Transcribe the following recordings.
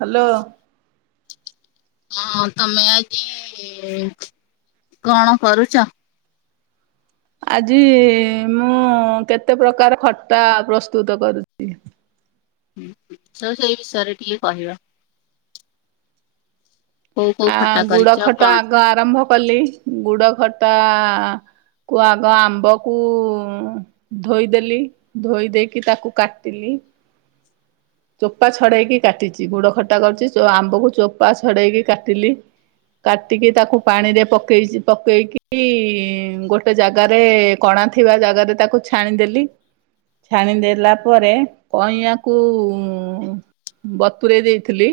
Hello. ହଁ ତମେ ଆଜି କଣ କରୁଛ? ଆଜି ମୁଁ କେତେ ପ୍ରକାର ଖଟା ପ୍ରସ୍ତୁତ କରୁଚି। ହୁଁ ହୁଁ ତ ସେଇ ବିଷୟରେ ଟିକେ କହିବା। କୋଉ କୋଉ ଆ ଖଟା ଗୁଡ କରିଛ ଖଟା କଣ? ଆଗ ଆରମ୍ଭ କଲି ଗୁଡ ଖଟା କୁ ଆଗ ଆମ୍ବ କୁ ଧୋଇଦେଲି ଧୋଇଦେଇକି ତାକୁ କାଟିଲି। ଚୋପା ଛଡେଇକି କାଟିଛି ଗୁଡ ଖଟା କରୁଛି ଆମ୍ବକୁ ଚୋପା ଛଡେଇକି କାଟିଲି। କାଟିକି ତାକୁ ପାଣିରେ ପକେଇଛି ପକେଇକି ଗୋଟେ ଜାଗାରେ କଣା ଥିବା ଜାଗାରେ ତାକୁ ଛାଣିଦେଲି। ଛାଣିଦେଲା ପରେ କଇଁଆକୁ ଉ ବତରୋଇ ଦେଇଥିଲି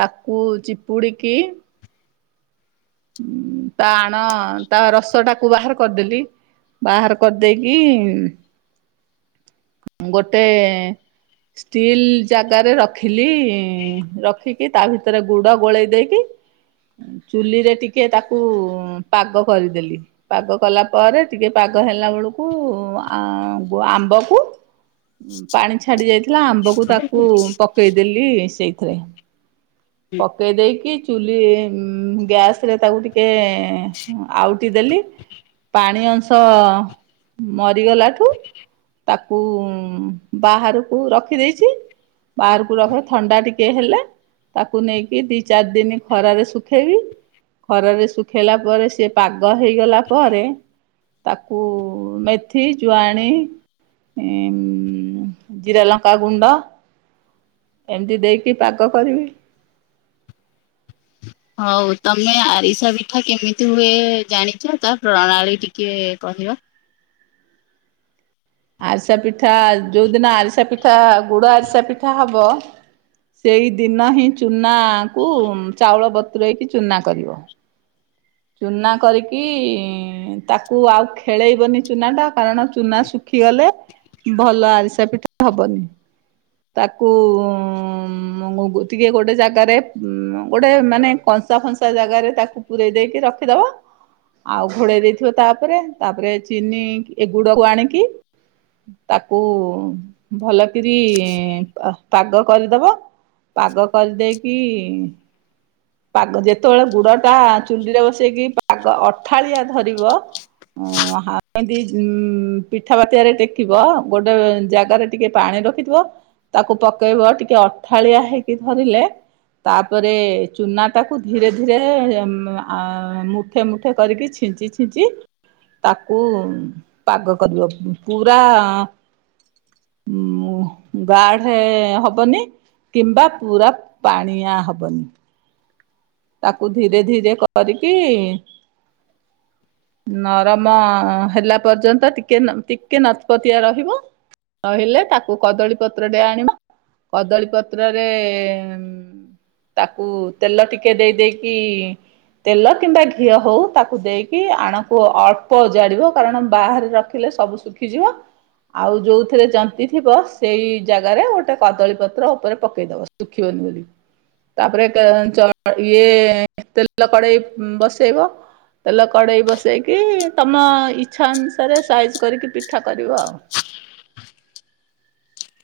ତାକୁ ଚିପୁଡ଼ିକି ତା ଆଣ ତା ରସ ଟାକୁ ବାହାର କରିଦେଲି। ବାହାର କରିଦେଇକି ଗୋଟେ ଷ୍ଟିଲ୍ ଜାଗାରେ ରଖିଲି ରଖିକି ତା ଭିତରେ ଗୁଡ଼ ଗୋଳେଇ ଦେଇକି [inaudible] ଉମ୍ ଚୁଲିରେ ଟିକେ ତାକୁ ପାଗ କରିଦେଲି। ପାଗ କଲା ପରେ ଟିକେ ପାଗ ହେଲା ବେଳକୁ ଆ ଆମ୍ବକୁ ପାଣି ଛାଡି ଯାଇଥିଲା ଆମ୍ବକୁ ତାକୁ ପକେଇଡେଲି ସେଇଥିରେ। ପକେଇ ଦେଇକି ଚୁଲି ଗ୍ୟାସରେ ତାକୁ ଟିକେ ଆଉଟି ଦେଲି। ପାଣି ଅଂଶ ମରିଗଲାଠୁ ତାକୁ ବାହାରକୁ ରଖି ଦେଇଛି। ବାହାରକୁ ରଖର ଥଣ୍ଡା ଟିକେ ହେଲେ ତାକୁ ନେଇକି ଦି ଚାରି ଦିନ ଖରାରେ ଶୁଖେଇବି। ଖରାରେ ଶୁଖେଇଲା ପରେ ସିଏ ପାଗ ହେଇଗଲା ପରେ। ତାକୁ ମେଥି, ଜୁଆଣି ଉମ୍ ଜିରା, ଲଙ୍କା ଗୁଣ୍ଡ ଏମିତି ଦେଇକି ପାଗ କରିବି। ହଉ ତମେ ଆରିସା ପିଠା କେମିତି ହୁଏ ଜାଣିଛ ତା ପ୍ରଣାଳୀ ଟିକେ କହିବ? ଆରିସା ପିଠା ଯୋଉଦିନ ଆରିସା ପିଠା ଗୁଡ଼ ଆରିସା ପିଠା ହବ। ସେଇଦିନ ହିଁ ଚୂନାକୁ ଚାଉଳ ବତୁରାଇକି ଚୂନା କରିବ। ଚୁନା କରିକି ତାକୁ ଆଉ ଖେଳେଇବନି ଚୁନା ଟା କାରଣ ଚୁନା ଶୁଖିଗଲେ ଭଲ ଆରିସା ପିଠା ହବନି। ତାକୁ ଟିକିଏ ଗୋଟେ ଜାଗାରେ ଗୋଟେ ମାନେ କଂସା ଫଂସା ଜାଗାରେ ତାକୁ ପୁରେ ଇ ଦେଇକି ରଖିଦବ। ଆଉ ଘୋଡ଼େଇ ଦେଇଥିବ ତାପରେ ତାପରେ ଚିନି ଏ ଗୁଡକୁ ଆଣିକି ତାକୁ ଭଲକିରି ପାଗ କରିଦବ। ପାଗ କରିଦେଇକି ପାଗ ଯେତେବେଳେ ଗୁଡ ଟା ଚୁଣ୍ଡିରେ ବସେଇକି ପାଗ ଅଠାଳିଆ ଧରିବ ହ ଏମତି ପିଠା ବାତିଆ ରେ ଟେକିବ ଗୋଟେ ଜାଗାରେ ଟିକେ ପାଣି ରଖିଥିବ ତାକୁ ପକେଇବ ଟିକେ ଅଠାଳିଆ ହେଇକି ଧରିଲେ ତାପରେ ଚୂନାଟାକୁ ଧୀରେ ଧୀରେ ଆ ମୁଠେ ମୁଠେ କରିକି ଛିଞ୍ଚି ଛିଞ୍ଚି ତାକୁ ପାଗ କରିବ ପୁରା ଉ ଗାଢ ହବନି। କିମ୍ବା ପୁରା ପାଣିଆ ହବନି। ତାକୁ ଧୀରେ ଧୀରେ କରିକି, [inaudible] ନରମ ହେଲା ପର୍ଯ୍ୟନ୍ତ ଟିକେ ଟିକେ ନପତିଆ ରହିବ। କହିଲେ ତାକୁ କଦଳୀ ପତ୍ର ଟେ ଆଣିବ କଦଳୀ ପତ୍ରରେ କୁ ତେଲ ଟିକେ ଦେଇ ଦେଇକି ତେଲ କିମ୍ବା ଘିଅ ହୋଉ ତାକୁ ଦେଇକି ଆଣକୁ ଅଳ୍ପ ଓଜାଡ଼ିବ କାରଣ ବାହାରେ ରଖିଲେ ସବୁ ଖି ଯିବ। ଆଉ ଯୋଉ ଥିରେ ଜନ୍ତି ଥିବ, ସେଇ ଜାଗାରେ ଗୋଟେ କଦଳୀ ପତ୍ର ଉପରେ ପକେଇଦବ। ଶୁଖୀିବନୀ ବୋଲି। ତାପରେ କ ଚ ଇଏ ତେଲ କଡେଇ ବସେଇବ ତେଲ କଡ଼େଇ ବସେଇକି ତମ ଇଚ୍ଛା ଅନୁସାରେ ସାଇଜ୍ କରିକି ପିଠା କରିବ ଆଉ।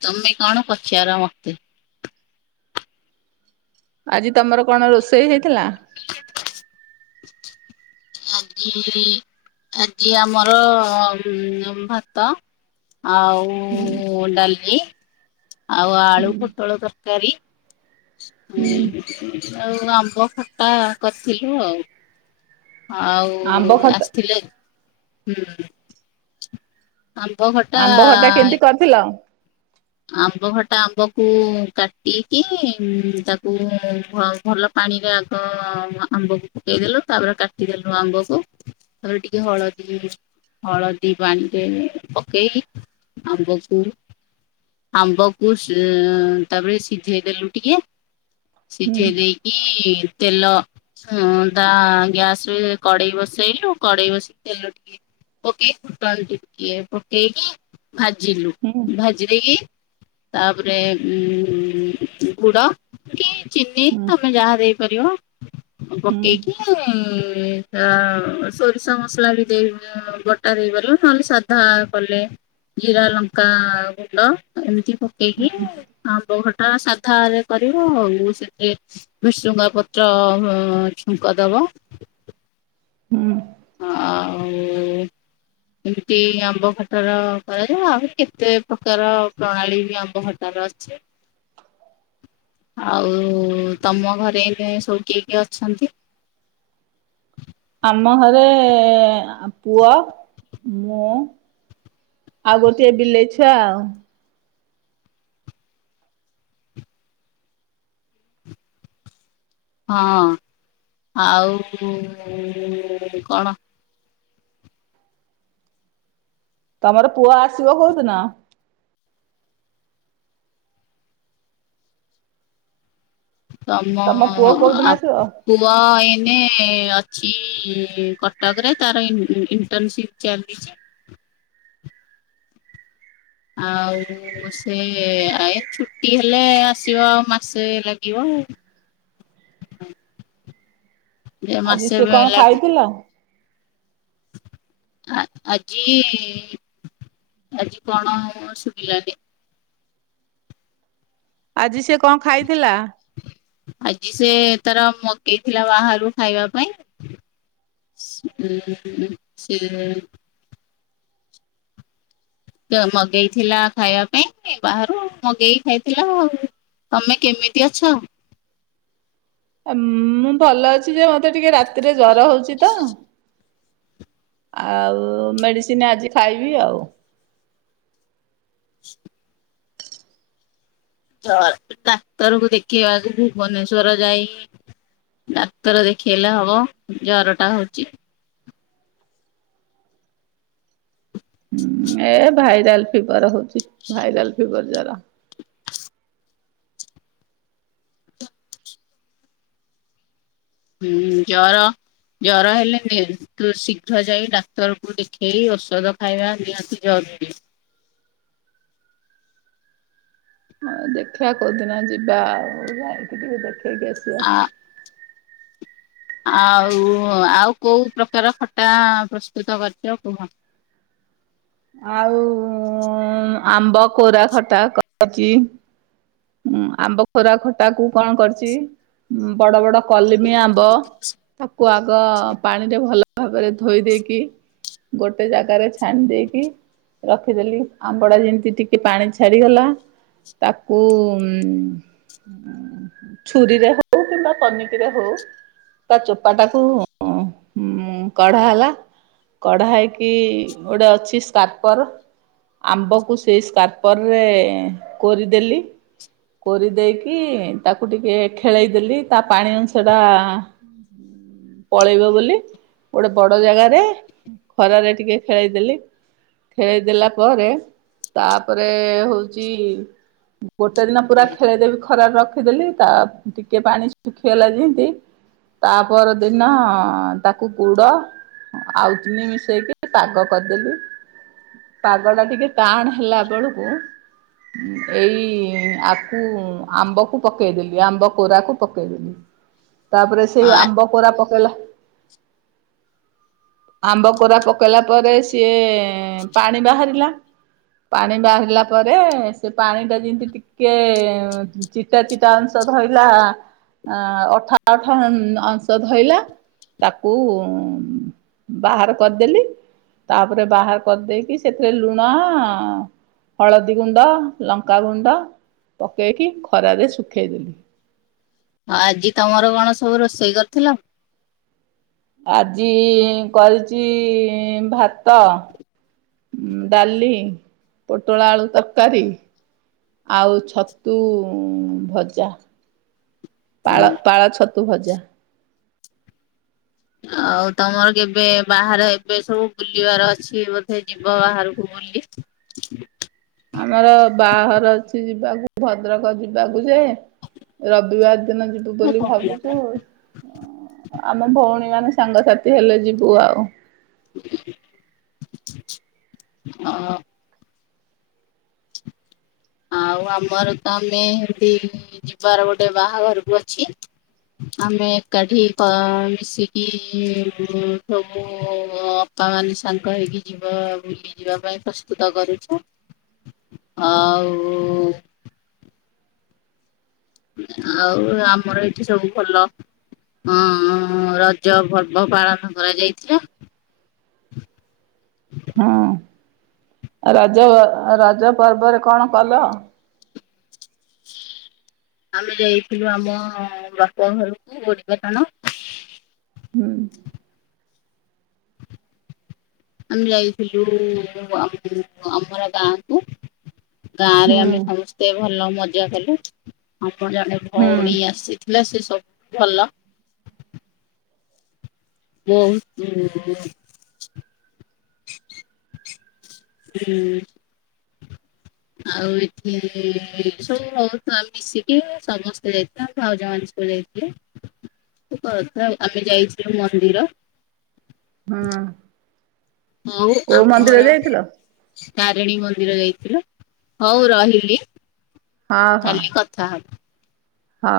ତମେ କଣ ପଚାର ମତେ? ଆଜି ତମର କଣ ରୋଷେଇ ହେଇଥିଲା? ଆଜି ଆଜି ଆମର ଭାତ ହୁଁ ଆଉ ଡାଲି। ଆଉ ହୁଁ ଆଳୁ ପୋଟଳ ତରକାରୀ ହୁଁ ଉଁ ଆଉ ଆମ୍ବ ଖଟା, କର୍ ଥିଲୁ ଆଉ। ଆମ୍ବ ଆଉ ଖଟା ଆସ୍ ଥିଲେ, ହୁଁ। ଆମ୍ବ ଖଟ୍ ଆମ୍ବ ଖଟା କେମିତି କର୍ ଥିଲ? ଆମ୍ବ ଖଟା ଆମ୍ବକୁ କାଟିକି, ତାକୁ ଭ ଭଲ ପାଣିରେ ଆଗ ଆମ୍ବକୁ ପକେଇଦେଲୁ, ତାପରେ କାଟିଦେଲୁ ଆମ୍ବକୁ। ତାପରେ ଟିକେ ହଳଦୀ ହଳଦୀ ପାଣିରେ ପକେଇକି ଆମ୍ବକୁ, ଆମ୍ବକୁ ତାପରେ ସିଝେଇ ଦେଲୁ ଟିକେ, ହୁଁ ସିଝେଇ ଦେଇ କି, ତେଲ [unintelligible] ଗ୍ୟାସ ରେ କଡ଼େଇ ବସେଇଲୁ, କଡ଼େଇ ବସେଇକି ତେଲ ଟିକେ ଓକେ, ଫୁଟଣ ଟିକେ ପକେଇକି ଭାଜିଲୁ, ହୁଁ ଭାଜି ଦେଇକି ତାପରେ, ଉଁ ଗୁଡ଼ କି ଚିନି ହୁଁ ତମେ ଯାହା ଦେ ପାରିବ, ହୁଁ ପକେଇକି ଇଁ ଆ, ସୋରିଷ ମସଲା ବି ଦେଇ ବଟା ଦେଇପାରିବ, ନଲେ ସାଧା କଲେ ଜିରା ଲଙ୍କା ଗୁଣ୍ଡ ଏମିତି ପକେଇକି ହୁଁ ଆମ୍ବ ଖଟା ସାଧା ରେ କରିବ, ଆଉ ଯୋଉ ସେଠି ଭିଶୁଙ୍ଗା ପତ୍ର ଅଁ, ଛୁଙ୍କ ଦବ। ହୁଁ। ଆଉ ଏମିତି ଆମ୍ବ ଖଟାର କରାଯାଏ, ଆଉ କେତେ ପ୍ରକାର ପ୍ରଣାଳୀ ବି ଆମ୍ବ ଖଟାର ଅଛି। ଆଉ ତୋମ ଘରେ ଏବେ ସବୁ କିଏ କିଏ ଅଛନ୍ତି? ଆମ ଘରେ ପୁଅ, ମୁଁ ଆଉ ଗୋଟିଏ ବିଲେଇ ଛୁଆ ଆଉ। ହଁ, ଆଉ କଣ? ତୋମର ପୁଅ ଆସିବ କୋଉଦିନ? ତୋମ ତମ ପୁଅ କୋଉଦିନ ଆ ଆସିବ? ପୁଅ ଏଇନେ ଅଛି କଟକ ରେ, ତାର ଇନ୍- ଇ-ଇଣ୍ଟର୍ନସିପ୍ ଚାଲିଛି। ଆଉ ପୁଅ ସେ ଆଏ ଛୁଟି ହେଲେ ଆସିବ ଆଉ ମାସେ ଲାଗିବ। ଦି ଆଜି ମାସେ ସିଏ ବି କଣ ଲାଗେ। ଖାଇଥିଲା? ଆ, ଆଜି, ଆଜି କଣ ସୁଗିଲାନି। ଆଜି ସିଏ କଣ ଖାଇଥିଲା? ଆଜି ସେ, ତାର ମଗେଇ ଥିଲା ବାହାରୁ ଖାଇବା ପାଇଁ। [unintelligible] ସେ ସେ ମଗେଇ ଥିଲା ଖାଇବା ପାଇଁ, ବାହାରୁ ମଗେଇ ଖାଇଥିଲା ଆଉ। ତୋମେ କେମିତି ଅଛ? ଅ, ମୁଁ, ଭଲ ଅଛି ଯେ ମୋତେ ଟିକେ ରାତିରେ ଜର ହଉଛି ତ। ଆଉ ମେଡ଼ିସିନ୍ ଆଜି ଖାଇବି ଆଉ। [inaudible] ଝର୍ ଡାକ୍ତର କୁ ଦେଖେଇବା ଆଗକୁ ଭୁବନେଶ୍ଵର ଯାଇକି ଡାକ୍ତର ଦେଖେଇଲେ ହବ ଜର ଟା ହଉଚି। ଏ ଭାଇରାଲ୍ ଫିବର୍ ହଉଚି, ଭାଇରାଲ୍ ଫିବର୍ ଜର। [inaudible] ହୁଁ, ଜର ଜର ହେଲେ, ନି-ତୁ ଶୀଘ୍ର ଯାଇ ଡାକ୍ତରକୁ ଦେଖେଇ ଔଷଧ ଖାଇବା ନିହାତି ଜରୁରୀ। ହଁ ଦେଖିଆ କୋଉଦିନ ଯିବା ଆଉ, ଯାଇକି ଟିକେ ଦେଖେଇକି ଆସିବା। ଆ ଆଉ, ଆଉ କୋଉ ପ୍ରକାର ଖଟା ପ୍ରସ୍ତୁତ କରିଚ କୁହ? ଆଉ, ଆମ୍ବ କୋରା ଖଟା କ କରଚି, ଉଁ, ଆମ୍ବ ଖରା ଖଟା କୁ କଣ କରଚି ଉଁ, ବଡ ବଡ କଲିମି ଆମ୍ବ ତାକୁ ଆଗ ପାଣିରେ ଭଲ ଭାବରେ ଧୋଇ ଦେଇକି, ଗୋଟେ ଜାଗାରେ ଛାଣି ଦେଇ କି ରଖିଦେଲି ଆମ୍ବଡା ଯେମତି ଟିକେ ପାଣି ଛାଡିଗଲା। ତାକୁ ଉଁ, ଛୁରୀରେ ହଉ କିମ୍ବା ପନିକିରେ ହଉ। ତା ଚୋପା ଟାକୁ ଅଁ, ଉଁ, କଢା ହେଲା। କଢା ହେଇକି ଗୋଟେ ଅଛି ତାପର ଆମ୍ବକୁ ସେଇ ସ୍କାର୍ପରରେ କରିଦେଲି। କରି ଦେଇକି ତାକୁ ଟିକେ ଖେଳେଇଦେଲି ତା ପାଣି ଅଂଶଟା ପଳେଇବ ବୋଲି ଗୋଟେ ବଡ଼ ଜାଗାରେ ଖରାରେ ଟିକେ ଖେଳେଇ ଦେଲି। ଖେଳେଇଦେଲା ପରେ ତାପରେ ହଉଛି ଗୋଟେ ଦିନ ପୁରା ଖେଳେଇଦେବି ଖରା ରେ ରଖିଦେଲି ତା ଟିକେ ପାଣି ଶୁଖିଗଲା ଯେମିତି ତା ପରଦିନ ତାକୁ ଗୁଡ ଆଉ ଚିନି ମିଶେଇକି ପାଗ କରିଦେଲି। ପାଗ ଟା ଟିକେ ଟାନେ ହେଲା ବେଳକୁ ଏଇ ଆକୁ ଆମ୍ବକୁ ପକେଇଦେଲି ଆମ୍ବ କୋରାକୁ ପକେଇଦେଲି। ତାପରେ ସେଇ ଆ ଆମ୍ବ କୋରା ପକେଇଲା ଆମ୍ବ କୋରା ପକେଇଲା ପରେ ସିଏ ପାଣି ବାହାରିଲା। ପାଣି ବାହାରିଲା ପରେ ସେ ପାଣି ଟା ଯେମତି ଟି କେ ଚିତା ଚିତା ଅଂଶ ଧଇଲା ଅ ଅଠା ଅଠା ଅଂଶ ଧଇଲା। ତାକୁ ବାହାର କରିଦେଲି ତାପରେ ବାହାର କରିଦେଇକି ସେଥିରେ ଲୁଣ, ହଳଦୀ ଗୁଣ୍ଡ, ଲଙ୍କା ଗୁଣ୍ଡ ପକେଇକି ଖରାରେ ଶୁଖେଇଦେଲି। ହଁ ଆଜି ତମର କଣ ସବୁ ରୋଷେଇ କରିଥିଲ? ଆଜି କରିଛି ଭାତ ଡାଲି, ପୋଟଳ ଆଳୁ ତରକାରୀ ଆଉ ଛତୁ ଭଜା। ପାଳ ପାଳ ଛତୁ ଭଜା। ଆଉ ତମର କେବେ ବାହାର ଏବେ ସବୁ ବୁଲିବାର ଅଛି ବୋଧେ ଯିବ ବାହାରକୁ, ବୁଲି, ଆମର ବାହାଘର ଅଛି ଯିବାକୁ ଭଦ୍ରକ ଯିବାକୁ ଯେ ରବିବାର ଦିନ ଯିବ ତୁ ମୁଁ ବୋଲି କହିଲା ପା। ଭାବୁଛୁ ଆମ ଭଉଣୀ ମାନେ ସାଙ୍ଗସାଥି ହେଲେ ଯିବୁ ଆଉ। ହଁ। ଆଉ ଆମର ତ ଆମେ ଏମିତି ଯିବାର ଗୋଟେ ବାହାଘରକୁ ଅଛି। ଆମେ ଏକାଠି ତ ମିଶିକି ସବୁ ଅ ବାପା ମାନେ ସାଙ୍ଗ ହେଇକି ଯିବ ଆ ବୁଲି ଯିବା ପାଇଁ ପ୍ରସ୍ତୁତ କରୁଛୁ। ହଉ, ଆଉ ଆମର ଏଠି ସବୁ ଭଲ। ହଁ ରଜ ପର୍ବ ପାଳନ କରାଯାଇଥିଲା। ହଁ। ରଜ ରଜ ପର୍ବରେ କଣ କଲ? ଆମେ ଯାଇଥିଲୁ ଆମ ବାପା ଘରକୁ ଗୋଡି ପାଟଣ। ହୁଁ। ଆମେ ଯାଇଥିଲୁ ଆମ ଆମର ଗାଁକୁୁ। ଗାଁରେ ହୁଁ ଆମେ ସମସ୍ତେ ଭଲ ମଜା କଲୁ ଆମର ଜଣେ ହୁଁ ଭଉଣୀ ଆସି ଥିଲା ସେ ସବୁ ଭଲ। ବହୁତ୍ ହୁଁ। ଆଉ ଏଠି ସବୁ ବହୁତ ଆଡୁ ମିଶିକି ସମସ୍ତେ ଯାଇଥିଲେ ଆମ ଭାଉଜ ମାନେ ସବୁ ଯାଇଥିଲେ। କଥା ଆମେ ଯାଇଥିଲୁ ମନ୍ଦିର, ହୁଁ। ମୋର କୋଉ ମନ୍ଦିର ଆମର ଯାଇଥିଲ ତାରିଣୀ ମନ୍ଦିର ଯାଇଥିଲୁ ହଉ ରହିଲି କାଲି କ ତାହା ହ।